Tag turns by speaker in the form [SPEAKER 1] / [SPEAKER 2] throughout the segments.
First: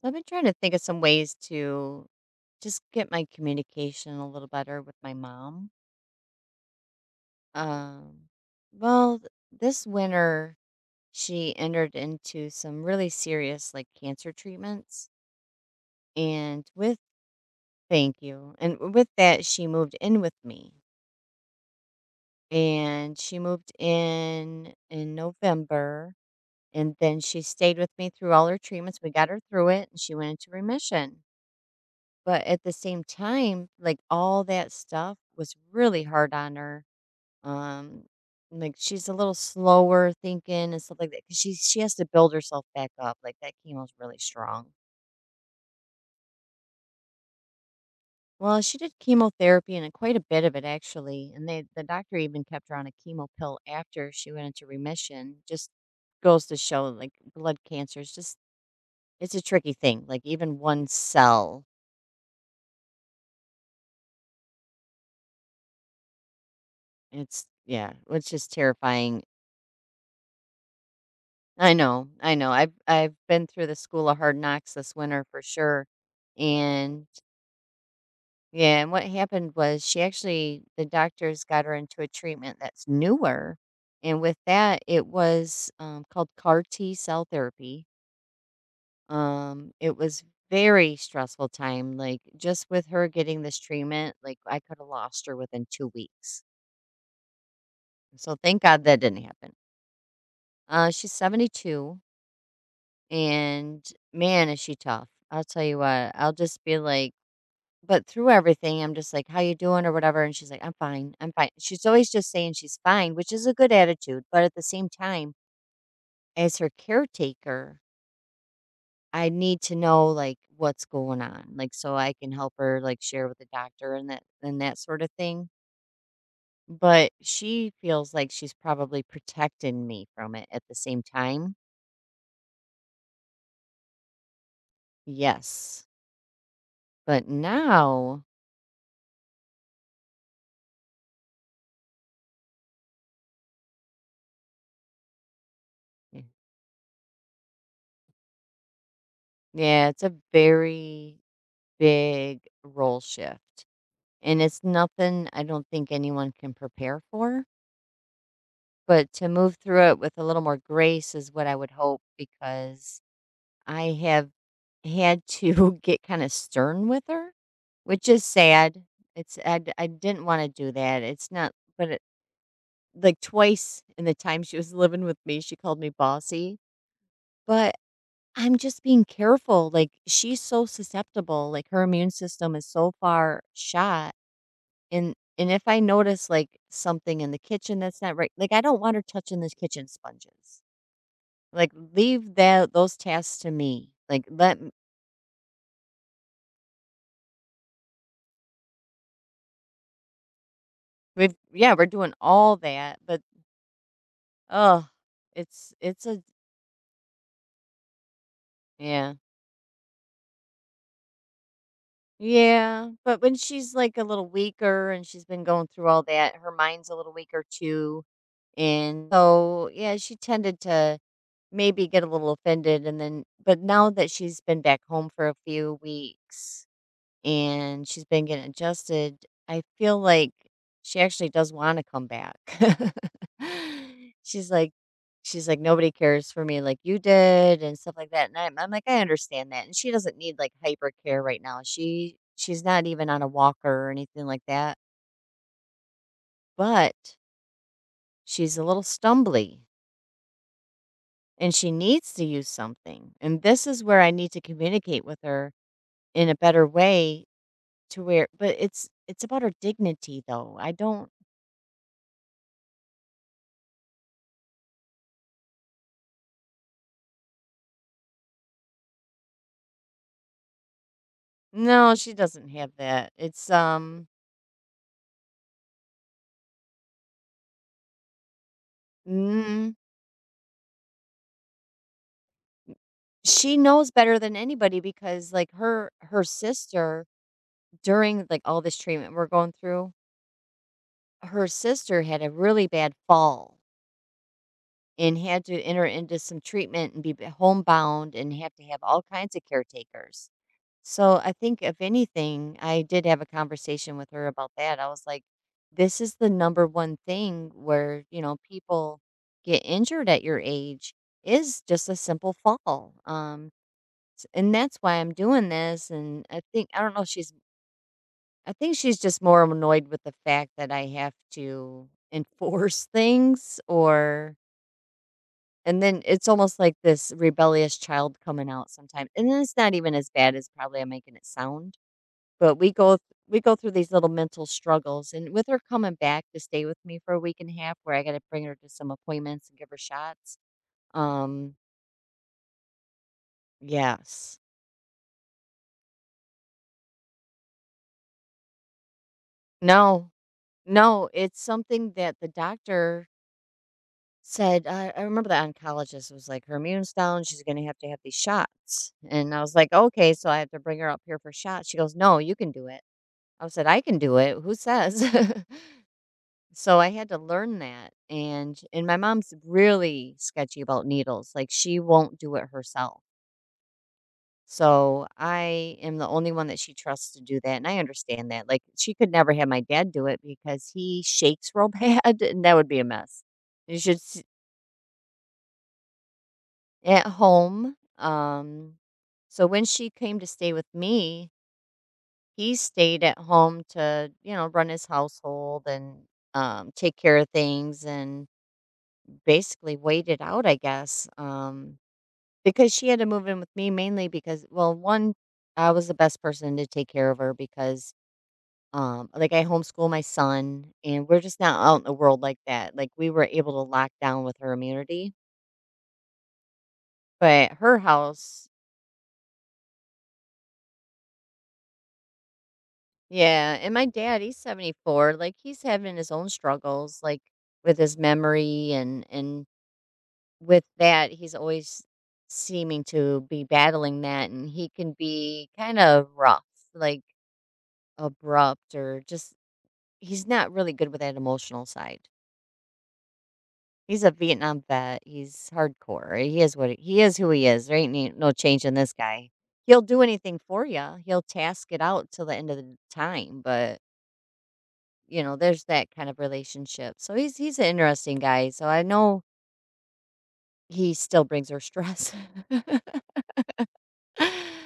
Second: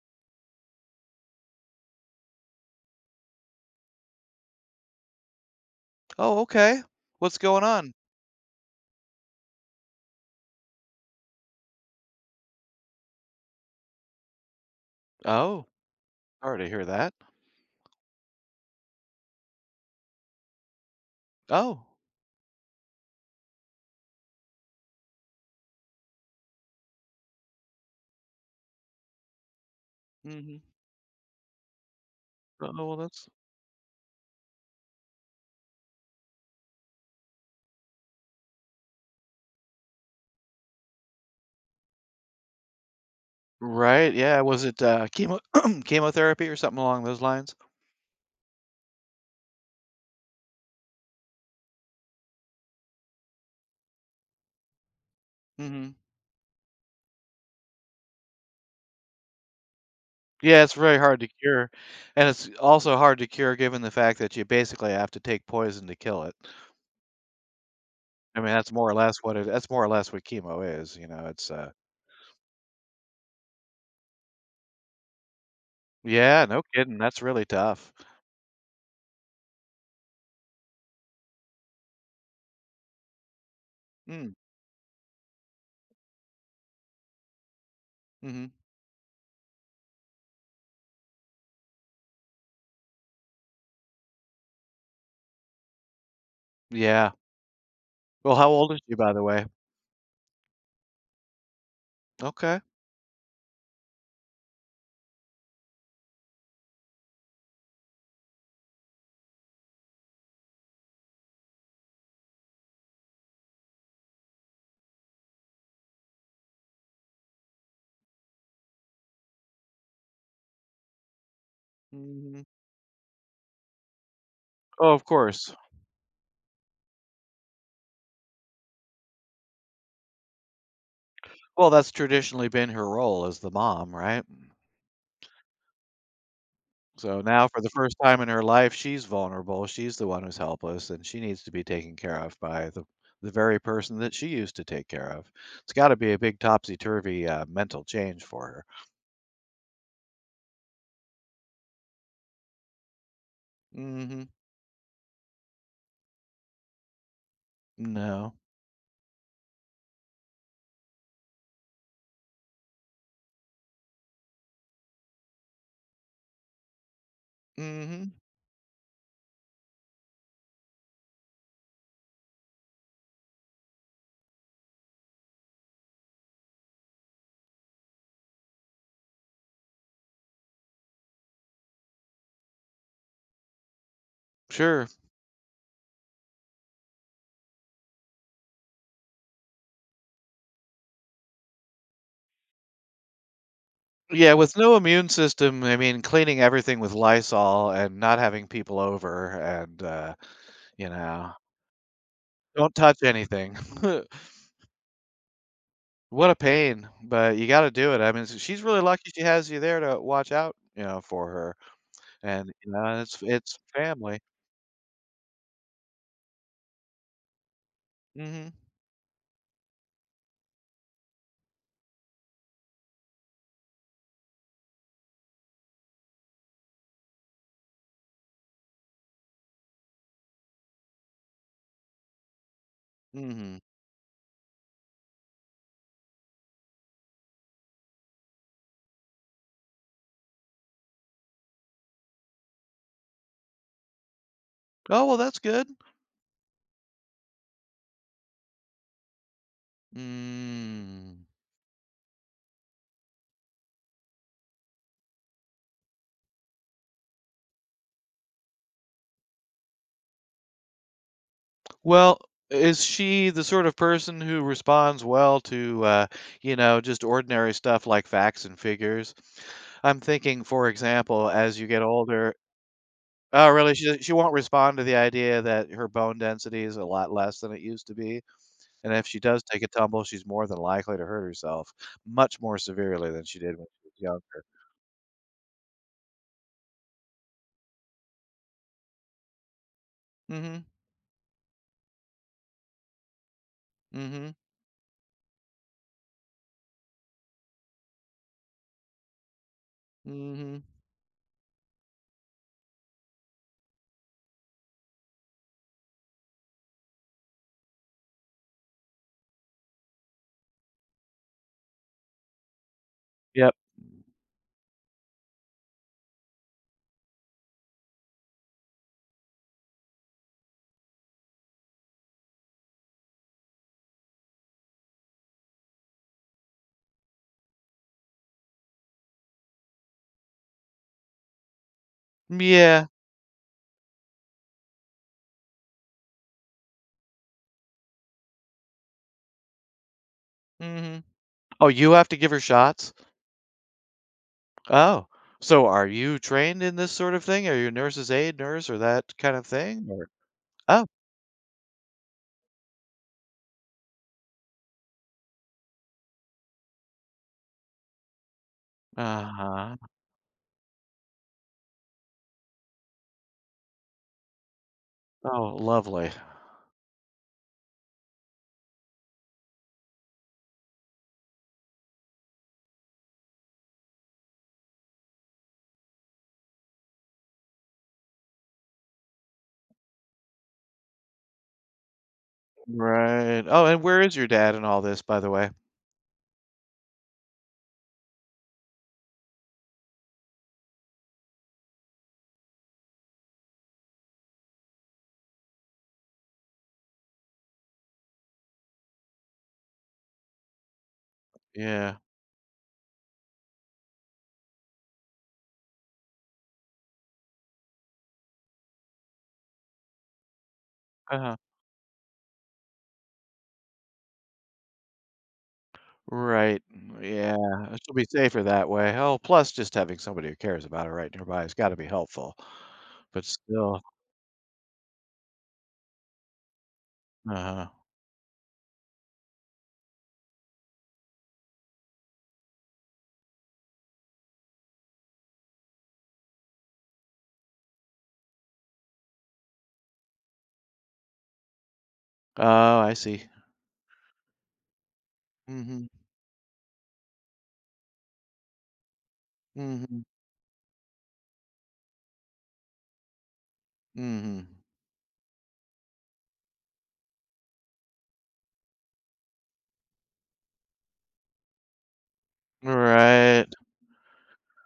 [SPEAKER 1] So I've been trying to think of some ways to just get my communication a little better with my mom.
[SPEAKER 2] Oh, okay. What's going on?
[SPEAKER 1] Um, well, th- this winter she entered into some really serious like cancer treatments,
[SPEAKER 2] Oh, sorry to
[SPEAKER 1] and
[SPEAKER 2] hear
[SPEAKER 1] with
[SPEAKER 2] that.
[SPEAKER 1] thank you, and with that she moved in with me,
[SPEAKER 2] Oh.
[SPEAKER 1] and she moved in November, and then she stayed with me through all her treatments. We got her through it, and she
[SPEAKER 2] Mm,
[SPEAKER 1] went into
[SPEAKER 2] mhm.
[SPEAKER 1] remission. But at
[SPEAKER 2] Oh,
[SPEAKER 1] the
[SPEAKER 2] well,
[SPEAKER 1] same
[SPEAKER 2] that's
[SPEAKER 1] time, like all that stuff was really hard on her. Um, like she's a little slower thinking and stuff like that because she has to build herself back up. Like that chemo's
[SPEAKER 2] Right,
[SPEAKER 1] really
[SPEAKER 2] yeah, was
[SPEAKER 1] strong.
[SPEAKER 2] it, chemo chemotherapy or something along those lines?
[SPEAKER 1] Well, she did chemotherapy and quite a bit of it actually, and the doctor even kept her on a chemo pill after she went into remission. Just
[SPEAKER 2] Mhm.
[SPEAKER 1] goes to show like blood cancer is just it's a tricky thing. Like even
[SPEAKER 2] Yeah, it's
[SPEAKER 1] one
[SPEAKER 2] very hard to
[SPEAKER 1] cell,
[SPEAKER 2] cure, and it's also hard to cure given the fact that you basically have to take poison to kill it.
[SPEAKER 1] it's yeah, it's
[SPEAKER 2] I
[SPEAKER 1] just
[SPEAKER 2] mean, that's more or less
[SPEAKER 1] terrifying.
[SPEAKER 2] what it that's more or less what chemo is, it's,
[SPEAKER 1] I know, I know. I've been through the school of hard knocks this winter for sure.
[SPEAKER 2] Yeah, no kidding,
[SPEAKER 1] And
[SPEAKER 2] that's really tough.
[SPEAKER 1] Yeah, and what happened was she actually the doctors got her into a treatment that's newer. And
[SPEAKER 2] Mm,
[SPEAKER 1] with that, it was called CAR T cell therapy.
[SPEAKER 2] mhm.
[SPEAKER 1] It was very stressful time. Like just with her getting this treatment, like I could have lost her within 2 weeks.
[SPEAKER 2] Yeah. Well,
[SPEAKER 1] So
[SPEAKER 2] how
[SPEAKER 1] thank
[SPEAKER 2] old is
[SPEAKER 1] God
[SPEAKER 2] she,
[SPEAKER 1] that
[SPEAKER 2] by the
[SPEAKER 1] didn't
[SPEAKER 2] way?
[SPEAKER 1] happen. She's 72.
[SPEAKER 2] Okay.
[SPEAKER 1] And man, is she tough. I'll tell you what, I'll just be like, but through everything, I'm just like, how you doing or whatever. And she's like, I'm fine. I'm fine. She's always just saying she's fine, which is a good attitude. But at the same time, as her caretaker, I need to know like what's going on. Like so I can
[SPEAKER 2] Mhm.
[SPEAKER 1] help her like share with the doctor and that
[SPEAKER 2] Oh,
[SPEAKER 1] sort
[SPEAKER 2] of
[SPEAKER 1] of thing.
[SPEAKER 2] course.
[SPEAKER 1] But she feels like she's probably protecting me from it at the same time.
[SPEAKER 2] Well, that's traditionally been her role as the mom, right?
[SPEAKER 1] Yes.
[SPEAKER 2] So
[SPEAKER 1] But
[SPEAKER 2] now for the first time
[SPEAKER 1] now
[SPEAKER 2] in her life, she's vulnerable, she's the one who's helpless, and she needs to be taken care of by the very person that she used to take care of. It's gotta be a
[SPEAKER 1] eh,
[SPEAKER 2] big topsy-turvy, mental change for her.
[SPEAKER 1] Yeah, it's a very big role shift.
[SPEAKER 2] Mhm.
[SPEAKER 1] And it's nothing I don't think anyone can prepare for,
[SPEAKER 2] No.
[SPEAKER 1] but to move through it with a little more grace is what I would hope because I have had to get kind of stern with her, which
[SPEAKER 2] Mhm.
[SPEAKER 1] is sad. I didn't want to do that. It's not, but it, like twice in the time she was living with me, she called me bossy. But I'm just being careful, like, she's so susceptible, like, her immune system is so far shot,
[SPEAKER 2] Sure.
[SPEAKER 1] and if I notice, like, something in the kitchen that's not right like, I don't want her touching those kitchen sponges. Like, leave that those tasks to me. Like,
[SPEAKER 2] Yeah, with
[SPEAKER 1] let m
[SPEAKER 2] no immune system, I mean, cleaning everything with Lysol and not having people over and, you know,
[SPEAKER 1] we've yeah, we're doing all
[SPEAKER 2] don't
[SPEAKER 1] that,
[SPEAKER 2] touch
[SPEAKER 1] but,
[SPEAKER 2] anything.
[SPEAKER 1] oh, it's a
[SPEAKER 2] What a pain, but you gotta do it. I mean, s she's really lucky
[SPEAKER 1] yeah.
[SPEAKER 2] she has you there to watch out, for her, and,
[SPEAKER 1] Yeah, but
[SPEAKER 2] it's
[SPEAKER 1] when
[SPEAKER 2] it's
[SPEAKER 1] she's, like, a
[SPEAKER 2] family.
[SPEAKER 1] little weaker and she's been going through all that, her mind's a little weaker too,
[SPEAKER 2] Mhm,
[SPEAKER 1] and so, yeah, she tended to maybe get a little offended and then but now that she's been back home for a few weeks and she's been getting adjusted, I feel like she actually does wanna come back.
[SPEAKER 2] mhm.
[SPEAKER 1] She's like she's like, "Nobody cares for me like you did," and stuff like that, and I'm like, "I understand that," and she doesn't need, like, hyper care right now. She's not even on a walker or anything like that,
[SPEAKER 2] Oh, well, that's good.
[SPEAKER 1] but she's a little stumbly,
[SPEAKER 2] Mm.
[SPEAKER 1] and she needs to use something. And this is where I need to communicate with her in a better way to where but it's about her dignity though. I don't.
[SPEAKER 2] Well, is she the sort of person who responds well to, just ordinary stuff like facts and figures? I'm thinking, for example, as you get
[SPEAKER 1] No, she
[SPEAKER 2] older
[SPEAKER 1] doesn't have that.
[SPEAKER 2] Oh, really? She she won't respond to the idea that her bone density is a lot less than it used to be? And if she does take a
[SPEAKER 1] Mm,
[SPEAKER 2] tumble, she's more than likely to hurt herself much more severely than she did
[SPEAKER 1] she
[SPEAKER 2] when she
[SPEAKER 1] knows
[SPEAKER 2] was
[SPEAKER 1] better than
[SPEAKER 2] younger.
[SPEAKER 1] anybody because like her sister during like all this treatment we're going through,
[SPEAKER 2] Mm,
[SPEAKER 1] her sister had a really bad fall
[SPEAKER 2] mhm,
[SPEAKER 1] and had to enter into some treatment and be homebound and have to have all kinds of caretakers.
[SPEAKER 2] mhm, mhm.
[SPEAKER 1] So I think if anything, I did have a conversation with her about that. I was like, this is the number one thing where, you know, people get injured at your age is just a simple fall.
[SPEAKER 2] Yep.
[SPEAKER 1] And that's why I'm doing this and I think I don't know she's I think she's just more annoyed with the fact that I have to enforce things or and then it's almost like this rebellious child coming out sometimes. And then it's not even as bad as probably I'm making it sound but
[SPEAKER 2] Yeah,
[SPEAKER 1] we go through these little mental struggles, and with her coming back to stay with me for a week and a half, where I gotta bring her to some appointments and give her shots,
[SPEAKER 2] mm, mhm.
[SPEAKER 1] um,
[SPEAKER 2] Oh, you have to give her shots?
[SPEAKER 1] yes.
[SPEAKER 2] Oh, so are you trained in this sort of thing? Are you a nurse's aide, nurse, or that kind of thing? Or
[SPEAKER 1] No,
[SPEAKER 2] Oh.
[SPEAKER 1] no, it's something that the doctor said, I remember the oncologist was like, "Her immune's down, she's gonna have to have these shots," and I was like,
[SPEAKER 2] Uh-huh.
[SPEAKER 1] "Okay, so I have to bring her up here for shots?" She goes, "No, you can do it." I said, "I can do it, who says?"
[SPEAKER 2] Oh, lovely.
[SPEAKER 1] So I had to learn that and my mom's really sketchy about needles. Like she won't do it herself. So I am the only one that she trusts to do that and I understand that. Like she could never have my dad do it because he shakes real bad and that would be a mess.
[SPEAKER 2] Right. Oh,
[SPEAKER 1] You
[SPEAKER 2] and
[SPEAKER 1] should
[SPEAKER 2] where is
[SPEAKER 1] s-
[SPEAKER 2] your dad in all this, by the way?
[SPEAKER 1] at home, um, so when she came to stay with me, he stayed at home to, you know, run his household and take care of things and basically waited out, I guess,
[SPEAKER 2] Yeah.
[SPEAKER 1] because she had to move in with me mainly because, well, one, I was the best person to take care of her because, like I homeschool my son, and we're
[SPEAKER 2] Uh-huh.
[SPEAKER 1] just not out in the world like that. Like we were able to lock down with her immunity,
[SPEAKER 2] Right. Mm,
[SPEAKER 1] but
[SPEAKER 2] yeah,
[SPEAKER 1] her
[SPEAKER 2] she'll be safer
[SPEAKER 1] house,
[SPEAKER 2] that way. Oh, plus just having somebody who cares about her right nearby has gotta be helpful. But
[SPEAKER 1] yeah. And
[SPEAKER 2] still
[SPEAKER 1] my dad, he's 74. Like he's having his own struggles, like
[SPEAKER 2] uh-huh.
[SPEAKER 1] with his memory and with that, he's always seeming to be battling that, and he can be kind of rough, like abrupt, or just he's not really good with that emotional side.
[SPEAKER 2] Oh, I see.
[SPEAKER 1] He's a Vietnam vet. He's
[SPEAKER 2] Mhm.
[SPEAKER 1] hardcore. He is what he is. Who he is. There ain't no change in this guy. He'll
[SPEAKER 2] Mhm.
[SPEAKER 1] do anything for you. He'll task it out till the end of the time. But
[SPEAKER 2] Mhm.
[SPEAKER 1] you know, there's that kind of relationship. So he's an interesting guy. So I know he still brings her stress.
[SPEAKER 2] Right.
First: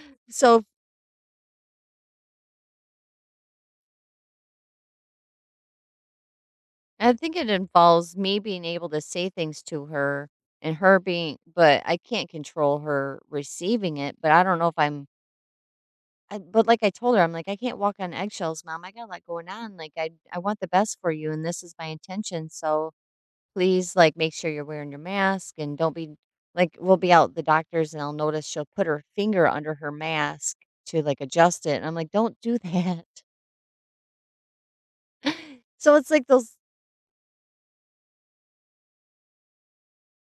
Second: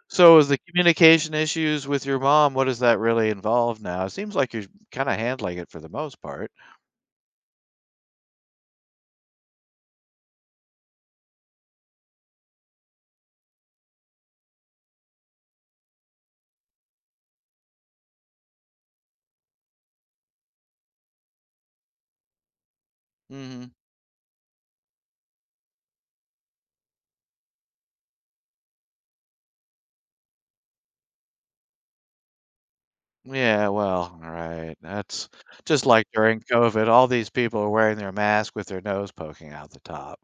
[SPEAKER 2] So is the
[SPEAKER 1] So
[SPEAKER 2] communication issues with your mom, what does that really involve now? It seems like you're kinda handling it for the most part.
[SPEAKER 1] I think it involves me being able to say things to her and her being, but I can't control her receiving it. But I don't know if I'm, but like I told her, I'm like, I can't walk on eggshells, mom. I got a lot going on. Like, I want the best for you, and this is my intention. So
[SPEAKER 2] Mhm.
[SPEAKER 1] please, like, make sure you're wearing your mask and don't be like, we'll be out at the doctor's and I'll notice she'll put her finger under her mask to like adjust it. And I'm like, don't do that.
[SPEAKER 2] Yeah, well, all right. That's just
[SPEAKER 1] So
[SPEAKER 2] like
[SPEAKER 1] it's like
[SPEAKER 2] during
[SPEAKER 1] those,
[SPEAKER 2] COVID, all these people are wearing their mask with their nose poking out the top.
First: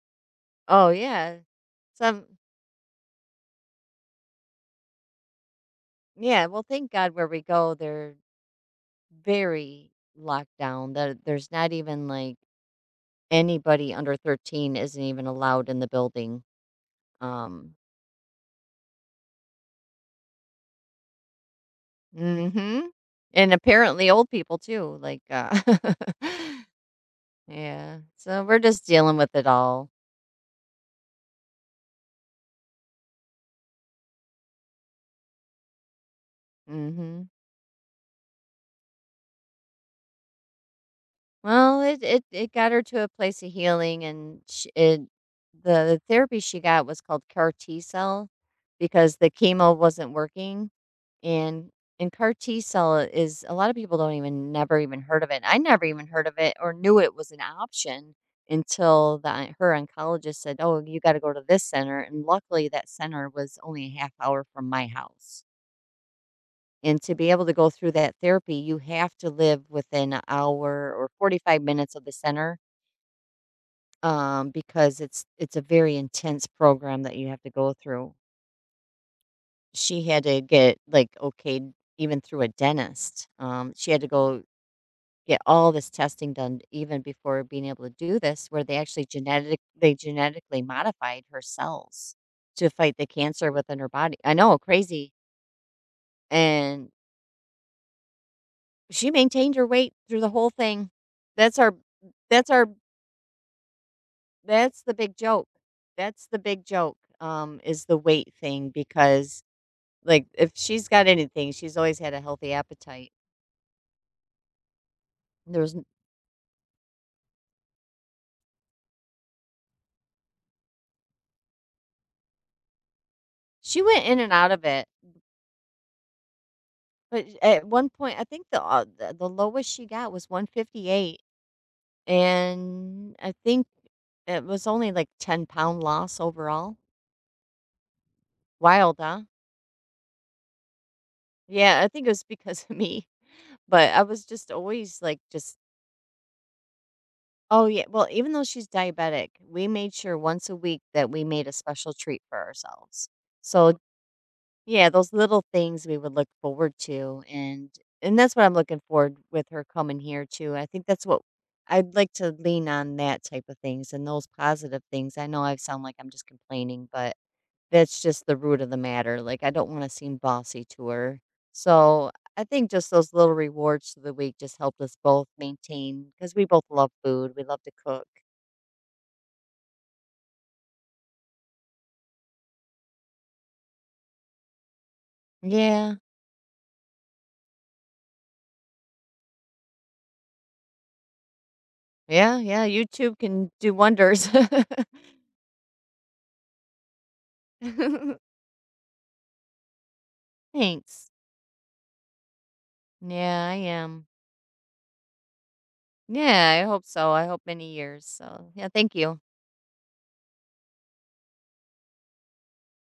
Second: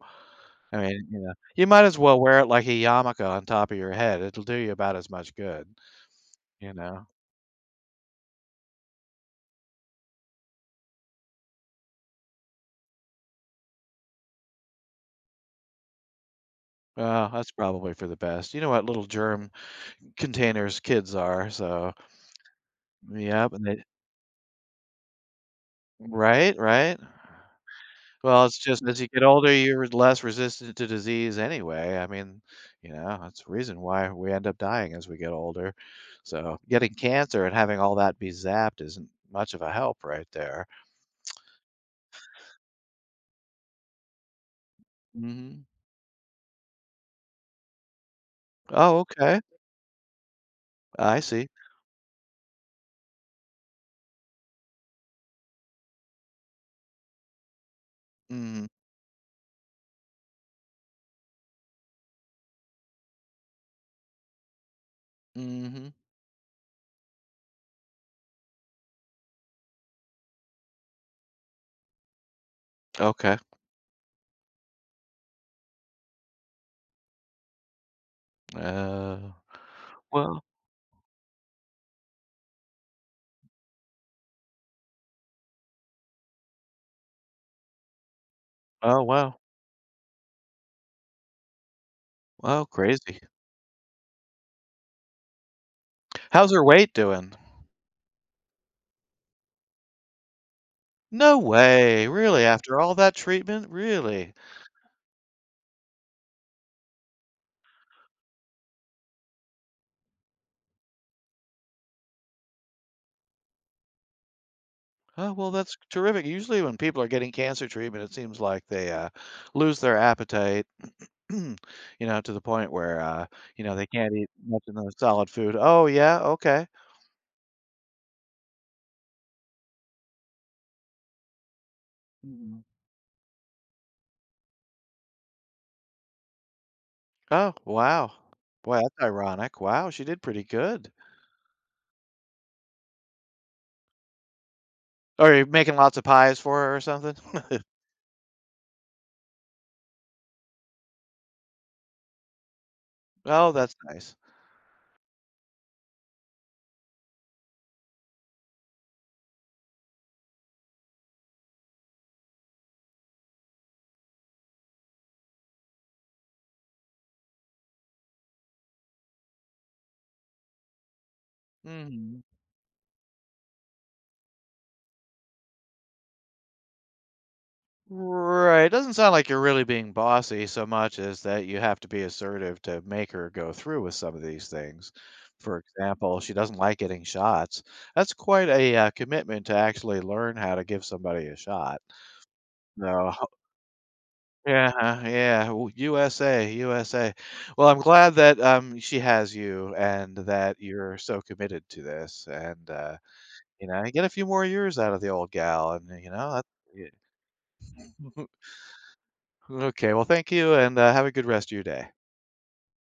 [SPEAKER 2] I
[SPEAKER 1] oh,
[SPEAKER 2] mean,
[SPEAKER 1] yeah.
[SPEAKER 2] you might as
[SPEAKER 1] So
[SPEAKER 2] well
[SPEAKER 1] I'm
[SPEAKER 2] wear it like a yarmulke on top of your head. It'll do you about as much good,
[SPEAKER 1] Yeah, well,
[SPEAKER 2] you
[SPEAKER 1] thank
[SPEAKER 2] know?
[SPEAKER 1] God where we go, they're very locked down. There's not even like anybody under 13 isn't even allowed in the building.
[SPEAKER 2] Well, that's
[SPEAKER 1] Um,
[SPEAKER 2] probably for the best. You know what little germ containers kids are, so
[SPEAKER 1] mhm.
[SPEAKER 2] Yep,
[SPEAKER 1] And
[SPEAKER 2] and they
[SPEAKER 1] apparently old people too, like
[SPEAKER 2] Right, right.
[SPEAKER 1] yeah. So
[SPEAKER 2] Well, it's
[SPEAKER 1] we're
[SPEAKER 2] just
[SPEAKER 1] just
[SPEAKER 2] as you
[SPEAKER 1] dealing
[SPEAKER 2] get
[SPEAKER 1] with it
[SPEAKER 2] older, you're
[SPEAKER 1] all.
[SPEAKER 2] less resistant to disease anyway. I mean, that's the reason why we end up dying as we get older. So, getting
[SPEAKER 1] Mhm.
[SPEAKER 2] cancer and having all that be zapped isn't much of a help right there.
[SPEAKER 1] Well, it got her to a place of healing and sh it
[SPEAKER 2] Mhm.
[SPEAKER 1] the therapy she got was called CAR T cell
[SPEAKER 2] Oh,
[SPEAKER 1] because the
[SPEAKER 2] okay.
[SPEAKER 1] chemo wasn't working.
[SPEAKER 2] I see.
[SPEAKER 1] And CAR T cell is a lot of people don't even never even heard of it. I never even heard of it or knew it was an option
[SPEAKER 2] Mhm.
[SPEAKER 1] until the her oncologist said, "Oh, you got to go to this center." And luckily, that center was only a half hour from my house.
[SPEAKER 2] Mhm.
[SPEAKER 1] And to be able to go through that therapy, you have to live within an hour or 45 minutes of the center,
[SPEAKER 2] Okay.
[SPEAKER 1] because it's a very intense program that you have to go through.
[SPEAKER 2] Uh,
[SPEAKER 1] She had to
[SPEAKER 2] well
[SPEAKER 1] get like okayed even through a dentist. She had to go get all this testing done even before being able to do this, where
[SPEAKER 2] oh, wow.
[SPEAKER 1] they genetically modified her cells
[SPEAKER 2] Oh,
[SPEAKER 1] to fight the
[SPEAKER 2] crazy.
[SPEAKER 1] cancer within her body. I know, crazy.
[SPEAKER 2] How's her
[SPEAKER 1] And
[SPEAKER 2] weight doing?
[SPEAKER 1] she maintained her weight through the whole thing.
[SPEAKER 2] No
[SPEAKER 1] That's our
[SPEAKER 2] way, really?
[SPEAKER 1] that's our
[SPEAKER 2] After all that treatment? Really?
[SPEAKER 1] that's the big joke. Is the weight thing because like if she's got anything, she's always had a healthy appetite.
[SPEAKER 2] Oh, well,
[SPEAKER 1] There's
[SPEAKER 2] that's
[SPEAKER 1] n-
[SPEAKER 2] terrific. Usually when people are getting cancer treatment, it seems like they, lose their appetite, you to the point where,
[SPEAKER 1] she
[SPEAKER 2] they
[SPEAKER 1] went
[SPEAKER 2] can't
[SPEAKER 1] in
[SPEAKER 2] eat
[SPEAKER 1] and out
[SPEAKER 2] much
[SPEAKER 1] of
[SPEAKER 2] of
[SPEAKER 1] it.
[SPEAKER 2] the solid food. Oh, yeah, okay.
[SPEAKER 1] But at one point, I think the lowest she got was 158,
[SPEAKER 2] Mhm.
[SPEAKER 1] and I think it was only like 10 pound loss overall.
[SPEAKER 2] Oh, wow. Boy, that's
[SPEAKER 1] Wild, huh?
[SPEAKER 2] ironic. Wow, she did pretty good.
[SPEAKER 1] Yeah, I think it was because of me. But I was just always like,
[SPEAKER 2] Are you
[SPEAKER 1] just
[SPEAKER 2] making lots of pies for her or something?
[SPEAKER 1] oh yeah. Well, even though she's diabetic, we made sure once a week that we made a special treat for ourselves.
[SPEAKER 2] Oh, that's
[SPEAKER 1] So
[SPEAKER 2] nice.
[SPEAKER 1] yeah, those little things we would look forward to, and that's what I'm looking forward with her coming here too. I think that's what I'd like to lean on that type of things and those positive things. I know I sound like I'm just complaining, but that's just the root of the matter. Like I don't want to seem bossy to her. So
[SPEAKER 2] Mhm.
[SPEAKER 1] I think just those little rewards through the week just helped us both maintain because we both love food. We love to cook.
[SPEAKER 2] Right. It doesn't sound like you're really being bossy so much as that you have to be assertive to make her go through with some of these things. For
[SPEAKER 1] Yeah.
[SPEAKER 2] example, she doesn't like getting shots. That's quite a commitment to actually learn how to give somebody a shot.
[SPEAKER 1] Yeah. Yeah.
[SPEAKER 2] No,
[SPEAKER 1] YouTube can do wonders.
[SPEAKER 2] yeah, yeah, USA, USA. Well, I'm glad that she has you and that you're
[SPEAKER 1] Thanks.
[SPEAKER 2] so committed to this, and
[SPEAKER 1] Yeah, I
[SPEAKER 2] get
[SPEAKER 1] am.
[SPEAKER 2] a few more years out of the old gal, and that,
[SPEAKER 1] Yeah, I
[SPEAKER 2] yeah.
[SPEAKER 1] hope so. I hope many years. So, yeah, thank you.
[SPEAKER 2] Okay, well, thank you and have a good rest of your day.